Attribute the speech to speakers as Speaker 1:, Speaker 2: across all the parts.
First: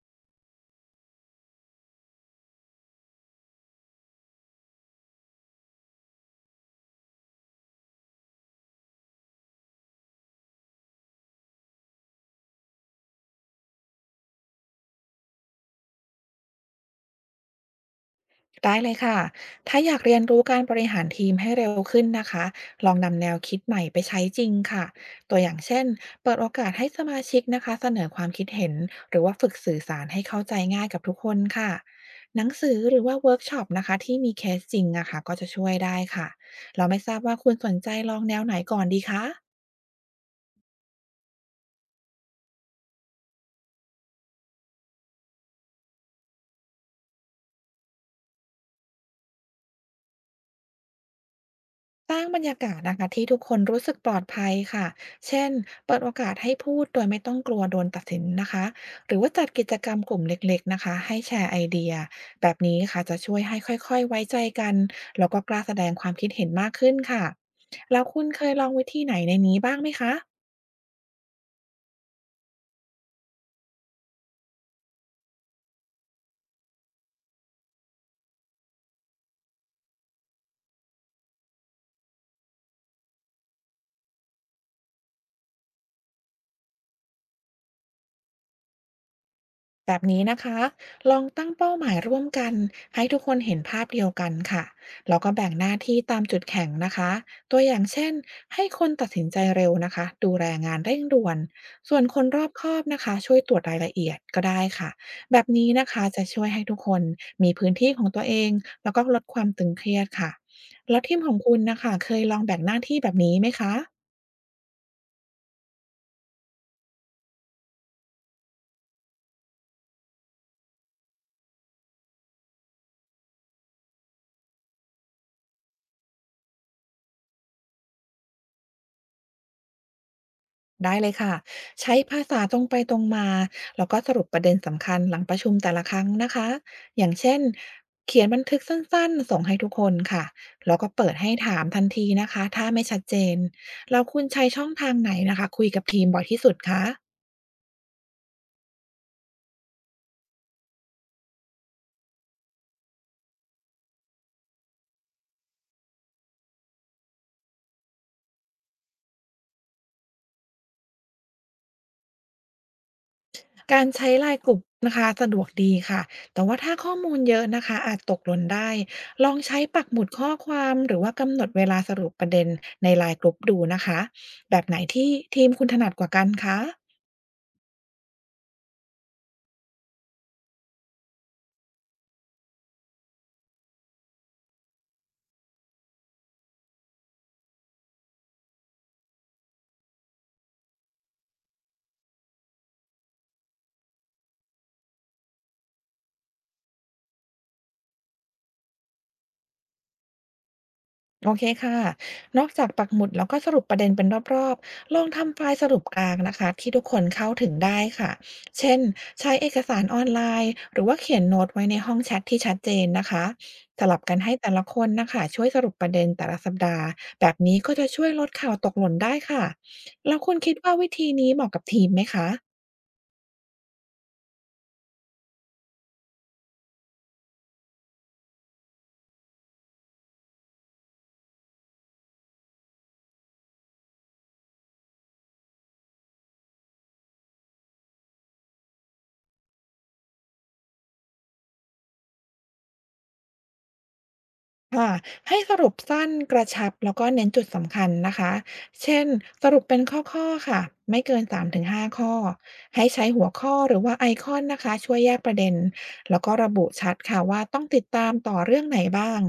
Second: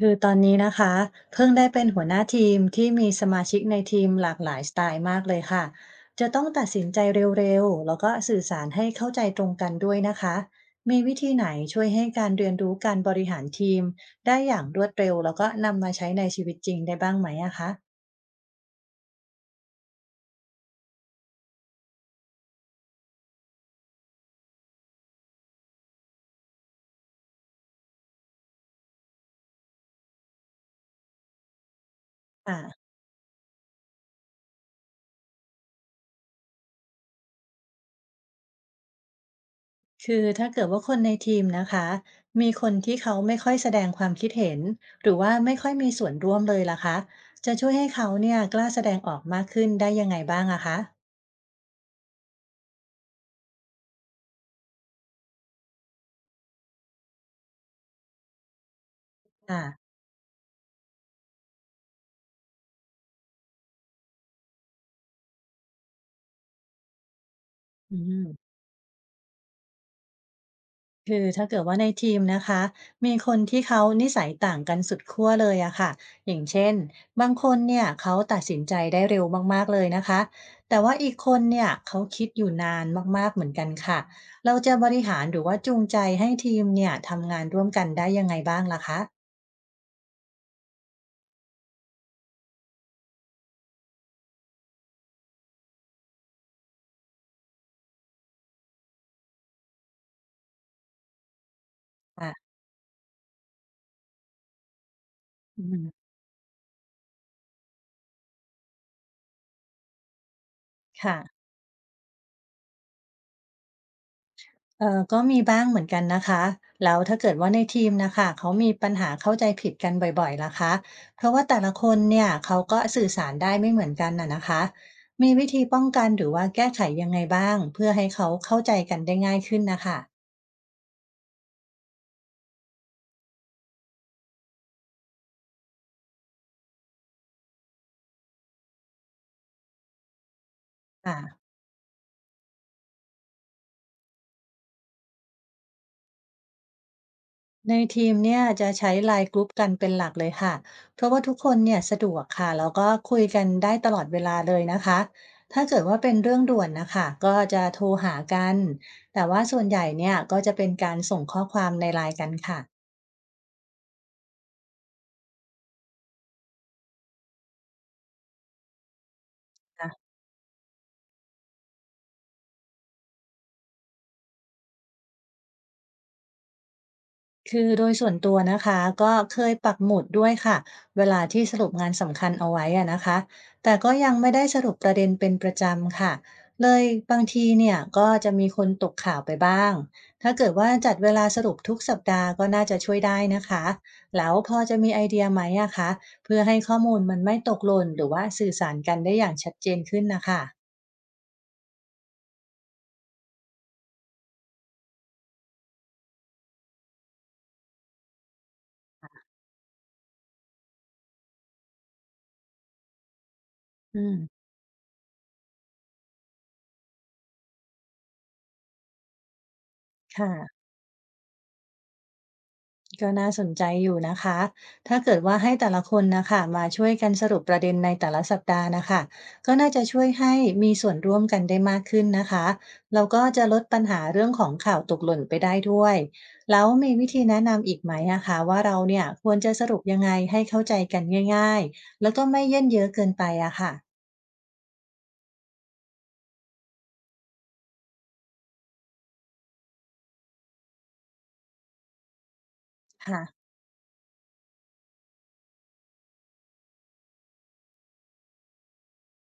Speaker 1: คือตอนนี้นะคะเพิ่งได้เป็นหัวหน้าทีมที่มีสมาชิกในทีมหลากหลายสไตล์มากเลยค่ะจะต้องตัดสินใจเร็วๆแล้วก็สื่อสารให้เข้าใจตรงกันด้วยนะคะมีวิธีไหนช่วยให้การเรียนรู้การบริหารทีมได้อย่างรวดเร็วแล้วก็นำมาใช้ในชีวิตจริงได้บ้างไหมอะคะ
Speaker 2: ได้เลยค่ะถ้าอยากเรียนรู้การบริหารทีมให้เร็วขึ้นนะคะลองนำแนวคิดใหม่ไปใช้จริงค่ะตัวอย่างเช่น เปิดโอกาสให้สมาชิกนะคะเสนอความคิดเห็นหรือว่าฝึกสื่อสารให้เข้าใจง่ายกับทุกคนค่ะหนัง
Speaker 1: อ่ะ
Speaker 2: สือหรือว่าเวิร์กช็อปนะคะที่มีเคสจริงนะคะก็จะช่วยได้ค่ะเราไม่ทราบว่าคุณสนใจลองแนวไหนก่อนดีคะ
Speaker 1: คือถ้าเกิดว่าคนในทีมนะคะมีคนที่เขาไม่ค่อยแสดงความคิดเห็นหรือว่าไม่ค่อยมีส่วนร่วมเลยล่ะคะจะช่วยให้เขาเนี่ยกล้าแสดงออกมากขึ้นได้ยังไงบ้างอะคะ
Speaker 2: สร้างบรรยากาศนะคะที่ทุกคนรู้สึกปลอดภัยค่ะเช่นเปิดโอกาสให้พูดโดยไม่ต้องกลัวโดนตัดสินนะคะหรือว่าจัด
Speaker 1: ค่ะ
Speaker 2: กิจกรรมกลุ่มเล็กๆนะคะให้แชร์ไอเดียแบบนี้ค่ะจะช่วยให้ค่อยๆไว้ใจกันแล้วก็กล้าแสดงความคิดเห็นมากขึ้นค่ะ
Speaker 1: อื
Speaker 2: แล้วคุณเค
Speaker 1: ม
Speaker 2: ยลองวิธีไหนในนี้บ้างไหมคะ
Speaker 1: คือถ้าเกิดว่าในทีมนะคะมีคนที่เขานิสัยต่างกันสุดขั้วเลยอะค่ะอย่างเช่นบางคนเนี่ยเขาตัดสินใจได้เร็วมากๆเลยนะคะแต่ว่าอีกคนเนี่ยเขาคิดอยู่นานมากๆเหมือนกันค่ะเราจะบริหารหรือว่าจูงใจให้ทีมเนี่ยทำงานร่วมกันได้ยังไงบ้างล่ะคะ
Speaker 2: แบบนี้นะคะลองตั้งเป้าหมายร่วมกัน ให้ทุกคนเห็นภาพเดียวกันค่ะ แล้วก็แบ่งหน้าที่ตามจุดแข็งนะคะ ตัวอย่างเช่นให้คนตัดสินใจเร็วนะคะดูแลงานเร่งด่วนส่วนคนรอบ
Speaker 1: ค่ะ
Speaker 2: คอบนะคะช่วยตรวจรายละเอียดก็ได้ค่ะ แบบ
Speaker 1: อื
Speaker 2: นี้
Speaker 1: ม
Speaker 2: นะคะจะช่วยให้ทุกคนมีพื้นที่ของตัวเอง แล้วก็ลดความตึงเครียดค่ะแล้วที
Speaker 1: ค่ะ
Speaker 2: มของคุณนะคะเคยลองแบ่งหน้าที่แบบนี้ไหมคะ
Speaker 1: ก็มีบ้างเหมือนกันนะคะแล้วถ้าเกิดว่าในทีมนะคะเขามีปัญหาเข้าใจผิดกันบ่อยๆล่ะคะเพราะว่าแต่ละคนเนี่ยเขาก็สื่อสารได้ไม่เหมือนกันน่ะนะคะมีวิธีป้องกันหรือว่าแก้ไขยังไงบ้างเพื่อให้เขาเข้าใจกันได้ง่ายขึ้นนะคะ
Speaker 2: ได้เลยค่ะใช้ภาษาตรงไปตรงมาแล้วก็สรุปประเด็นสำคัญหลังประชุมแต่ละครั้งนะคะอย่างเช่นเขียนบันทึกสั้นๆส่งให้ทุกคนค่ะแล้วก็เปิดให้
Speaker 1: ค่ะ
Speaker 2: ถามทันทีนะคะถ้าไม่ชัดเจนเราคุณใช้ช่องทางไหนนะคะคุยกับทีมบ่อยที่สุดคะ
Speaker 1: ในทีมเนี่ยจะใช้ไลน์กรุ๊ปกันเป็นหลักเลยค่ะ เพราะว่าทุกคนเนี่ยสะดวกค่ะแล้วก็คุยกันได้ตลอดเวลาเลยนะคะ ถ้าเกิดว่าเป็นเรื่องด่วนนะคะก็จะโทรหากัน แต่ว่าส่วนใหญ่เนี่ยก็จะเป็นการส่งข้อความในไลน์กันค่ะ
Speaker 2: การใช้ไลน์กลุ่มนะคะสะดวกดีค่ะแต่ว่าถ้าข้อมูลเยอะนะคะอาจตกหล่นได้ลองใช้ปักหมุดข้อความหรือว่ากำหนดเวลาสรุปประเด็นในไลน์กลุ่มดูนะคะแบบไหนที่ทีมคุณถนัดกว่ากันคะ
Speaker 1: คือโดยส่วนตัวนะคะก็เคยปักหมุดด้วยค่ะเวลาที่สรุปงานสำคัญเอาไว้อะนะคะแต่ก็ยังไม่ได้สรุปประเด็นเป็นประจำค่ะเลยบางทีเนี่ยก็จะมีคนตกข่าวไปบ้างถ้าเกิดว่าจัดเวลาสรุปทุกสัปดาห์ก็น่าจะช่วยได้นะคะแล้วพอจะมีไอเดียไหมอะคะเพื่อให้ข้อมูลมันไม่ตกหล่นหรือว่าสื่อสารกันได้อย่างชัดเจนขึ้นนะคะ
Speaker 2: โอเคค่ะ นอกจากปักหมุดแล้วก็สรุปประเด็นเป็นรอบๆลองทำไฟล์สรุปกลางนะคะที่ทุกคนเข้าถึงได้ค่ะ เช่นใช้เอกสารออนไลน์หรือว่าเขียนโน้ตไว้ในห้องแชทที่ชัดเจนนะคะ สลั
Speaker 1: อื
Speaker 2: บกันให้
Speaker 1: ม
Speaker 2: แต่ละคนนะคะช่วยสรุปประเด็นแต่ละสัปดาห์แบบนี้ก็จะช่วยลดข่าวตกหล่นได้ค่ะแล้ว
Speaker 1: ค่ะ
Speaker 2: คุณคิดว่าวิธีนี้เหมาะกับทีมไหมคะ
Speaker 1: ก็น่าสนใจอยู่นะคะ ถ้าเกิดว่าให้แต่ละคนนะคะมาช่วยกันสรุปประเด็นในแต่ละสัปดาห์นะคะก็น่าจะช่วยให้มีส่วนร่วมกันได้มากขึ้นนะคะแล้วก็จะลดปัญหาเรื่องของข่าวตกหล่นไปได้ด้วยแล้วมีวิธีแนะนำอีกไหมนะคะว่าเราเนี่ยควรจะสรุปยังไงให้เข้าใจกันง่ายๆแล้วก็ไม่เยินเยอะเกินไปอะค่ะ
Speaker 2: ค่ะให้สรุปสั้นกระชับแล้วก็เน้นจุดสำคัญนะคะเช่นสรุปเป็นข้อๆค่ะไม่เกิน3 ถึง 5ข้อให้ใช้หัว
Speaker 1: ค่ะ
Speaker 2: ข้อหรือว่าไอคอนนะคะช่วยแยกประเด็นแล้วก็ระบุชัดค่ะว่าต้องติดตามต่อเรื่องไหนบ้าง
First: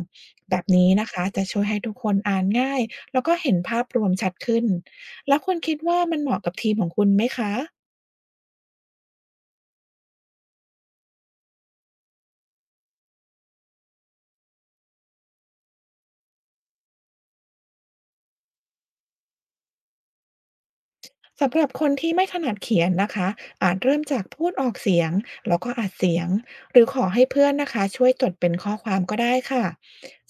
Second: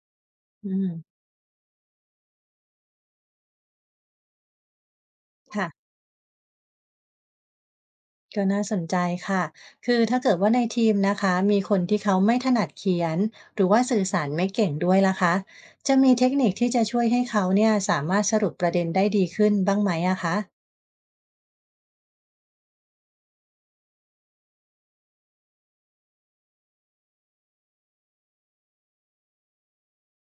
Speaker 2: แบบ
Speaker 1: อืม
Speaker 2: นี้นะคะจะช่วยให้ทุกคนอ่านง่ายแล้วก็เห็นภาพรวมชัดขึ้นแล้วคุณคิด
Speaker 1: ค่ะ
Speaker 2: ว่ามันเหมาะกับทีมของคุณไหมคะ
Speaker 1: ก็น่าสนใจค่ะคือถ้าเกิดว่าในทีมนะคะมีคนที่เขาไม่ถนัดเขียนหรือว่าสื่อสารไม่เก่งด้วยล่ะคะจะมีเทคนิคที่จะช่วยให้เขาเนี่ยสามารถสรุปประเด็นได้ดีขึ้นบ้างไหมอะคะ
Speaker 2: สำหรับคนที่ไม่ถนัดเขียนนะคะอาจเริ่มจากพูดออกเสียงแล้วก็อัดเสียงหรือขอให้เพื่อนนะคะช่วยจดเป็นข้อความก็ได้ค่ะ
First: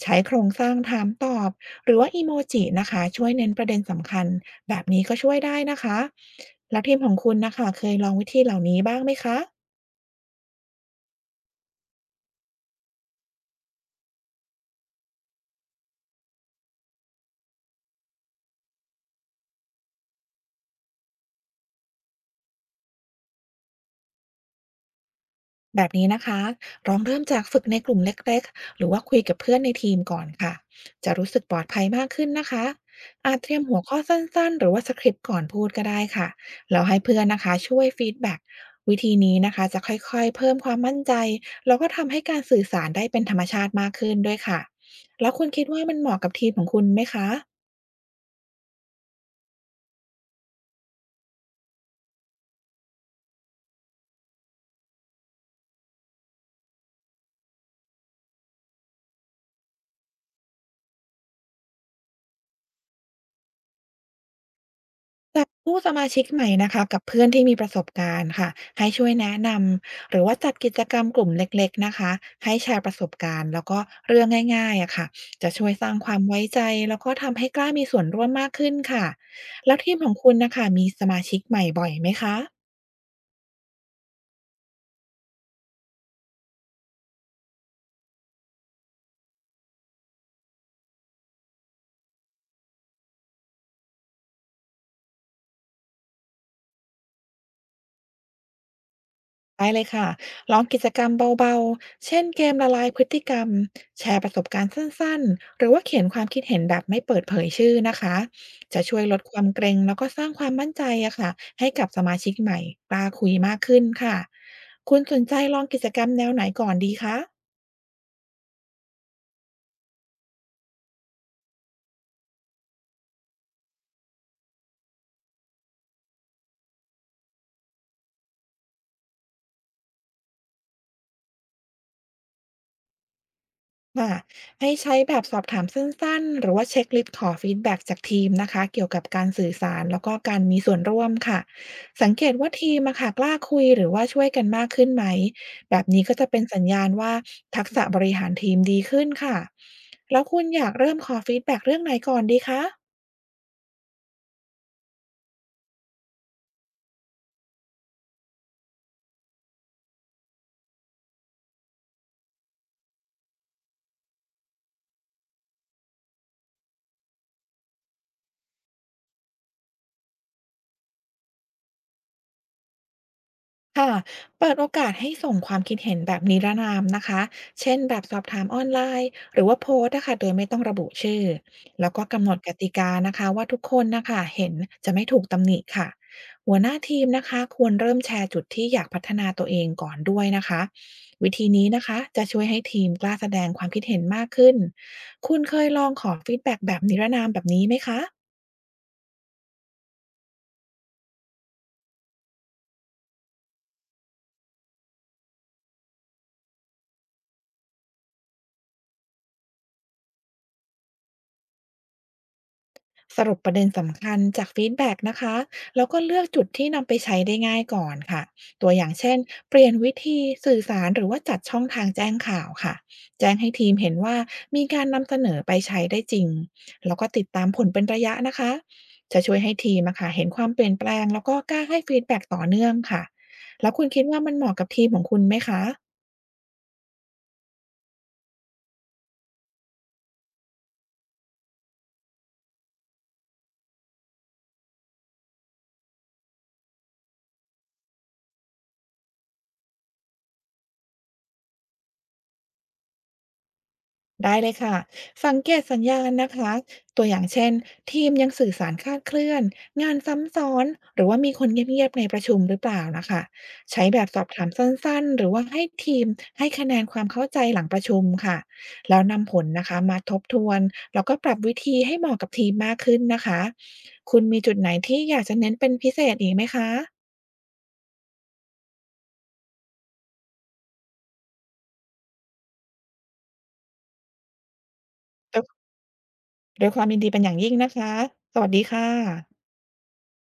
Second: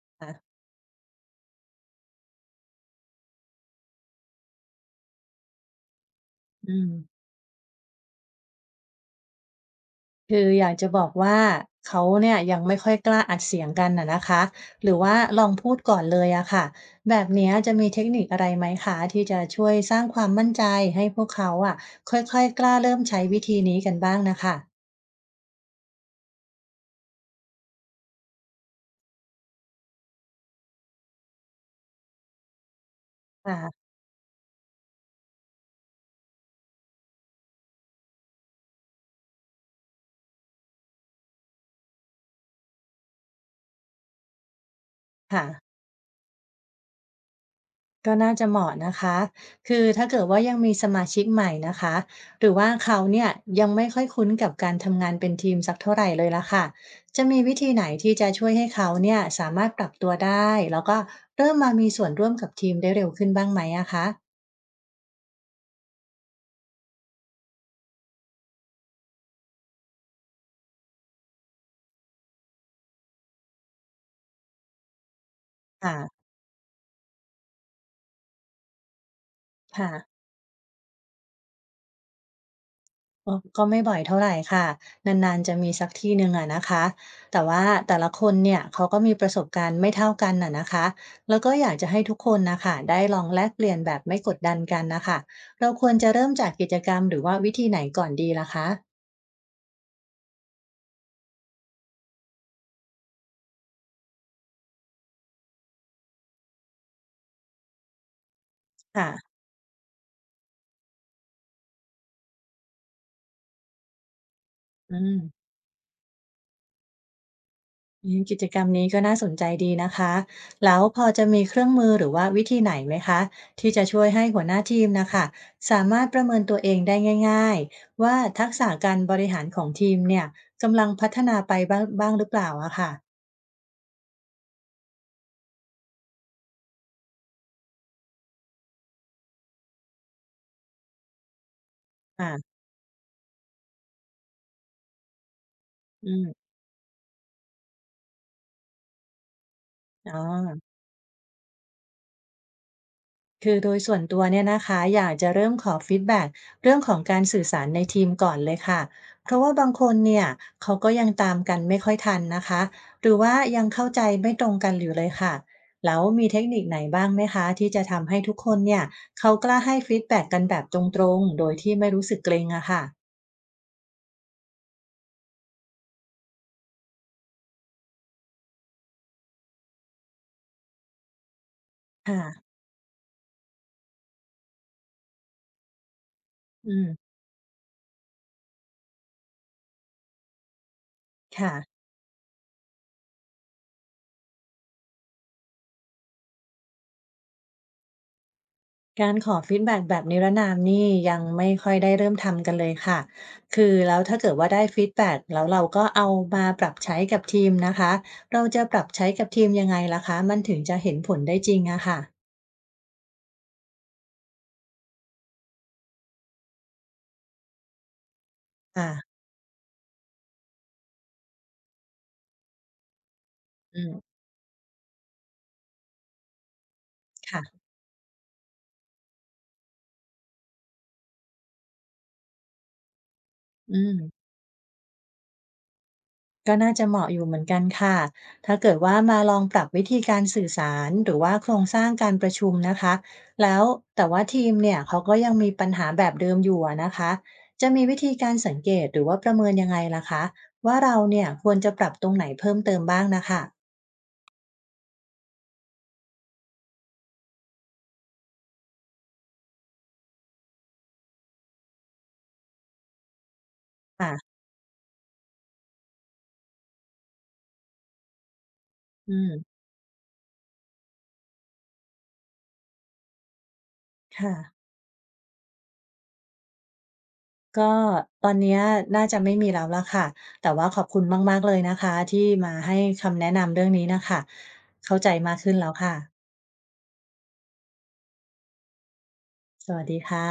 Speaker 2: ใช้โครง
Speaker 1: อ่ะ
Speaker 2: สร้างถามตอบหรือว่าอีโมจินะคะช่วยเน้นประเด็นสำคัญแบบนี้ก็ช่วยได้นะคะ
Speaker 1: อื
Speaker 2: แล้ว
Speaker 1: ม
Speaker 2: ทีมของคุณนะคะเคยลองวิธีเหล่านี้บ้างไหมคะ
Speaker 1: คืออยากจะบอกว่าเขาเนี่ยยังไม่ค่อยกล้าอัดเสียงกันนะนะคะหรือว่าลองพูดก่อนเลยอะค่ะแบบเนี้ยจะมีเทคนิคอะไรไหมคะที่จะช่วยสร้างความมั่นใจให้พวกเขาอะค่อยๆกล้าเริ่มใช้วิธีนี้กันบ้างนะคะ
Speaker 2: แบบนี้นะคะลองเริ่มจากฝึกในกลุ่มเล็กๆ หรือว่าคุยกับเพื่อนในทีมก่อนค่ะ จะรู้สึกปลอดภัยมากขึ้นนะคะอาจเตรียมหัว
Speaker 1: อ่า
Speaker 2: ข้อสั้นๆหรือว่าสคริปต์ก่อนพูดก็ได้ค่ะแล้วให้เพื่อนนะคะช่วยฟีดแบ็กวิธีนี้นะคะจะค่อยๆ เพิ่มความมั่นใจ แล้วก็ทำให้การสื่อสารได้เป็นธรรมชาติมากขึ้นด้วยค่ะ แล้ว
Speaker 1: ค่ะ
Speaker 2: คุณคิดว่ามันเหมาะกับทีมของคุณไหมคะ
Speaker 1: ก็น่าจะเหมาะนะคะ คือถ้าเกิดว่ายังมีสมาชิกใหม่นะคะ หรือว่าเขาเนี่ยยังไม่ค่อยคุ้นกับการทำงานเป็นทีมสักเท่าไหร่เลยละค่ะ จะมีวิธีไหนที่จะช่วยให้เขาเนี่ยสามารถปรับตัวได้ แล้วก็เริ่มมามีส่วนร่วมกับทีมได้เร็วขึ้นบ้างไหมอะคะ
Speaker 2: จับผู้สมาชิกใหม่นะคะกับเพื่อนที่มีประสบการณ์ค่ะให้ช่วยแนะนำหรือว่าจัดกิจกรรมกลุ่มเล็กๆนะคะให้แชร์ประสบการณ์แล้วก็เรื่องง่ายๆอะค่ะจะช่วยสร้างความ
Speaker 1: ค่ะ
Speaker 2: ไว้ใจแล้วก็ทำให้กล้ามีส่วนร่วมมากขึ้นค่ะแล้ว
Speaker 1: ค่ะ
Speaker 2: ทีมของคุณนะคะมีสมาชิกใหม่บ่อยไหมคะ
Speaker 1: อ๋อก็ไม่บ่อยเท่าไหรค่ะนานๆจะมีสักทีหนึ่งอะนะคะแต่ว่าแต่ละคนเนี่ยเขาก็มีประสบการณ์ไม่เท่ากันนะนะคะแล้วก็อยากจะให้ทุกคนนะค่ะได้ลองแลกเปลี่ยนแบบไม่กดดันกันนะคะเราควรจะเริ่มจากกิจกรรมหรือว่าวิธีไหนก่อนดีล่ะคะ
Speaker 2: ได้เลยค่ะลองกิจกรรมเบาๆ เช่นเกมละลายพฤติกรรมแชร์ประสบการณ์สั้นๆหรือว่าเขียนความคิดเห็นแบบไม่เปิดเผยชื่อนะคะจะช่วยลด
Speaker 1: ค่ะ
Speaker 2: ความเกรงแล้วก็สร้างความมั่นใจอะค่ะให้กับสมาชิกใหม่กล้าคุยมากขึ้นค่ะ
Speaker 1: อื
Speaker 2: คุณสนใจ
Speaker 1: ม
Speaker 2: ลองกิจกรรมแนวไหนก่อนดีคะ
Speaker 1: อืมกิจกรรมนี้ก็น่าสนใจดีนะคะแล้วพอจะมีเครื่องมือหรือว่าวิธีไหนไหมคะที่จะช่วยให้หัวหน้าทีมนะคะสามารถประเมินตัวเองได้ง่ายๆว่าทักษะการบริหารของทีมเนี่ยกำลังพัฒนาไปบ้างบ้างหรือเปล่าอะค่ะ
Speaker 2: ค่ะให้ใช้แบบสอบถามสั้นๆหรือว่าเช็คลิสต์ขอฟีดแบ็กจากทีมนะคะเกี่ยวกับการสื่อสารแล้วก็การมีส่วนร่วมค่ะสังเกตว่า
Speaker 1: อ่ะ
Speaker 2: ทีมอะค่ะกล้าคุยหรือว่าช่วยกันมากขึ้นไหมแบบนี้
Speaker 1: อื
Speaker 2: ก็จะเป็
Speaker 1: ม
Speaker 2: นสัญญาณว่าทักษะบริหารทีมดีขึ้นค่ะ
Speaker 1: อ๋
Speaker 2: แล้
Speaker 1: อ
Speaker 2: วคุณอยากเริ่มขอฟีดแบ็กเรื่องไหนก่อนดีคะ
Speaker 1: คือโดยส่วนตัวเนี่ยนะคะอยากจะเริ่มขอฟีดแบ็กเรื่องของการสื่อสารในทีมก่อนเลยค่ะเพราะว่าบางคนเนี่ยเขาก็ยังตามกันไม่ค่อยทันนะคะหรือว่ายังเข้าใจไม่ตรงกันอยู่เลยค่ะแล้วมีเทคนิคไหนบ้างไหมคะที่จะทำให้ทุกคนเนี่ยเขากล้าให้ฟีดแบ็กกันแบบตรงๆโดยที่ไม่รู้สึกเกรงอะค่ะ
Speaker 2: ค่ะเปิดโอกาสให้ส่งความคิดเห็นแบบนิรนามนะคะ เช่นแบบสอบถามออนไลน์หรือว่าโพสต์นะคะโดยไม่ต้องระบุชื่อ แล้วก็กำหนดก
Speaker 1: ค่ะ
Speaker 2: ติกานะคะว่าทุกคนนะคะเห็นจะไม่ถูกตำหนิค่ะ หัวห
Speaker 1: อื
Speaker 2: น้าทีม
Speaker 1: ม
Speaker 2: นะคะควรเริ่มแชร์จุดที่อยากพัฒนาตัวเองก่อนด้วยนะคะ วิธี
Speaker 1: ค่ะ
Speaker 2: นี้นะคะจะช่วยให้ทีมกล้าแสดงความคิดเห็นมากขึ้น คุณเคยลองขอฟีดแบ็กแบบนิรนามแบบนี้ไหมคะ
Speaker 1: การขอฟีดแบ็กแบบนิรนามนี่ยังไม่ค่อยได้เริ่มทำกันเลยค่ะ คือแล้วถ้าเกิดว่าได้ฟีดแบ็กแล้วเราก็เอามาปรับใช้กับทีมนะคะ เราจะปรับใช้กับทีมยังไงล่ะคะ มันถึงจะเห็นผลได้จริงอะค่ะ
Speaker 2: สรุปประเด็นสำคัญจากฟีดแบ็กนะคะแล้วก็เลือกจุดที่นำไปใช้ได้ง่ายก่อนค่ะตัวอย่าง
Speaker 1: ค่ะ
Speaker 2: เช่นเปลี่ยนวิธีสื่อสารหรือว่าจัดช่องทางแจ้งข่าวค่ะ แจ้งให้ทีม
Speaker 1: อื
Speaker 2: เห็
Speaker 1: ม
Speaker 2: นว่ามีการนำเสนอไปใช้ได้จริงแล้วก็ติดตามผ
Speaker 1: ค่ะ
Speaker 2: ลเป็นระยะนะคะจะช่วยให้ทีมอะค่ะเห็นความเปลี่ยนแปลงแล้วก็กล้าให้ฟีดแบ็กต่อเนื่องค่ะ แล้ว
Speaker 1: อื
Speaker 2: คุณคิดว่า
Speaker 1: ม
Speaker 2: มันเหมาะกับทีมของคุณไหมคะ
Speaker 1: ก็น่าจะเหมาะอยู่เหมือนกันค่ะ ถ้าเกิดว่ามาลองปรับวิธีการสื่อสารหรือว่าโครงสร้างการประชุมนะคะ แล้วแต่ว่าทีมเนี่ยเขาก็ยังมีปัญหาแบบเดิมอยู่อะนะคะ จะมีวิธีการสังเกตหรือว่าประเมินยังไงล่ะคะว่าเราเนี่ยควรจะปรับตรงไหนเพิ่มเติมบ้างนะคะ
Speaker 2: ได้เลยค่ะสังเกตสัญญาณนะคะตัวอย่างเช่นทีมยังสื่อสารคลาดเคลื่อนงานซ้ำซ้อนหรือว่ามีคนเงียบๆในประชุมหรือเปล่านะคะใช้แบบสอบ
Speaker 1: ค่ะ
Speaker 2: ถามสั้นๆหรือว่าให้ทีมให้คะแนนความเข้าใจหลังประชุมค่ะแล้ว
Speaker 1: อืม
Speaker 2: นำผลนะคะมาทบทวนแล้วก็ปรับวิธีให้เหมาะกับทีมมากขึ้นนะคะคุณ
Speaker 1: ค่ะ
Speaker 2: มีจุดไหนที่อยากจะเน้นเป็นพิเศษอีกไหมคะ
Speaker 1: ก็ตอนเนี้ยน่าจะไม่มีแล้วละค่ะ แต่ว่าขอบคุณมากๆเลยนะคะที่มาให้คำแนะนำเรื่องนี้นะคะเข้าใจมาก
Speaker 2: ด้วย
Speaker 1: ขึ้นแล้วค่ะ
Speaker 2: ด้วยความยินดีเป็นอย่างยิ่งนะคะสวัสดีค่ะ
Speaker 1: สวัสดีค่ะ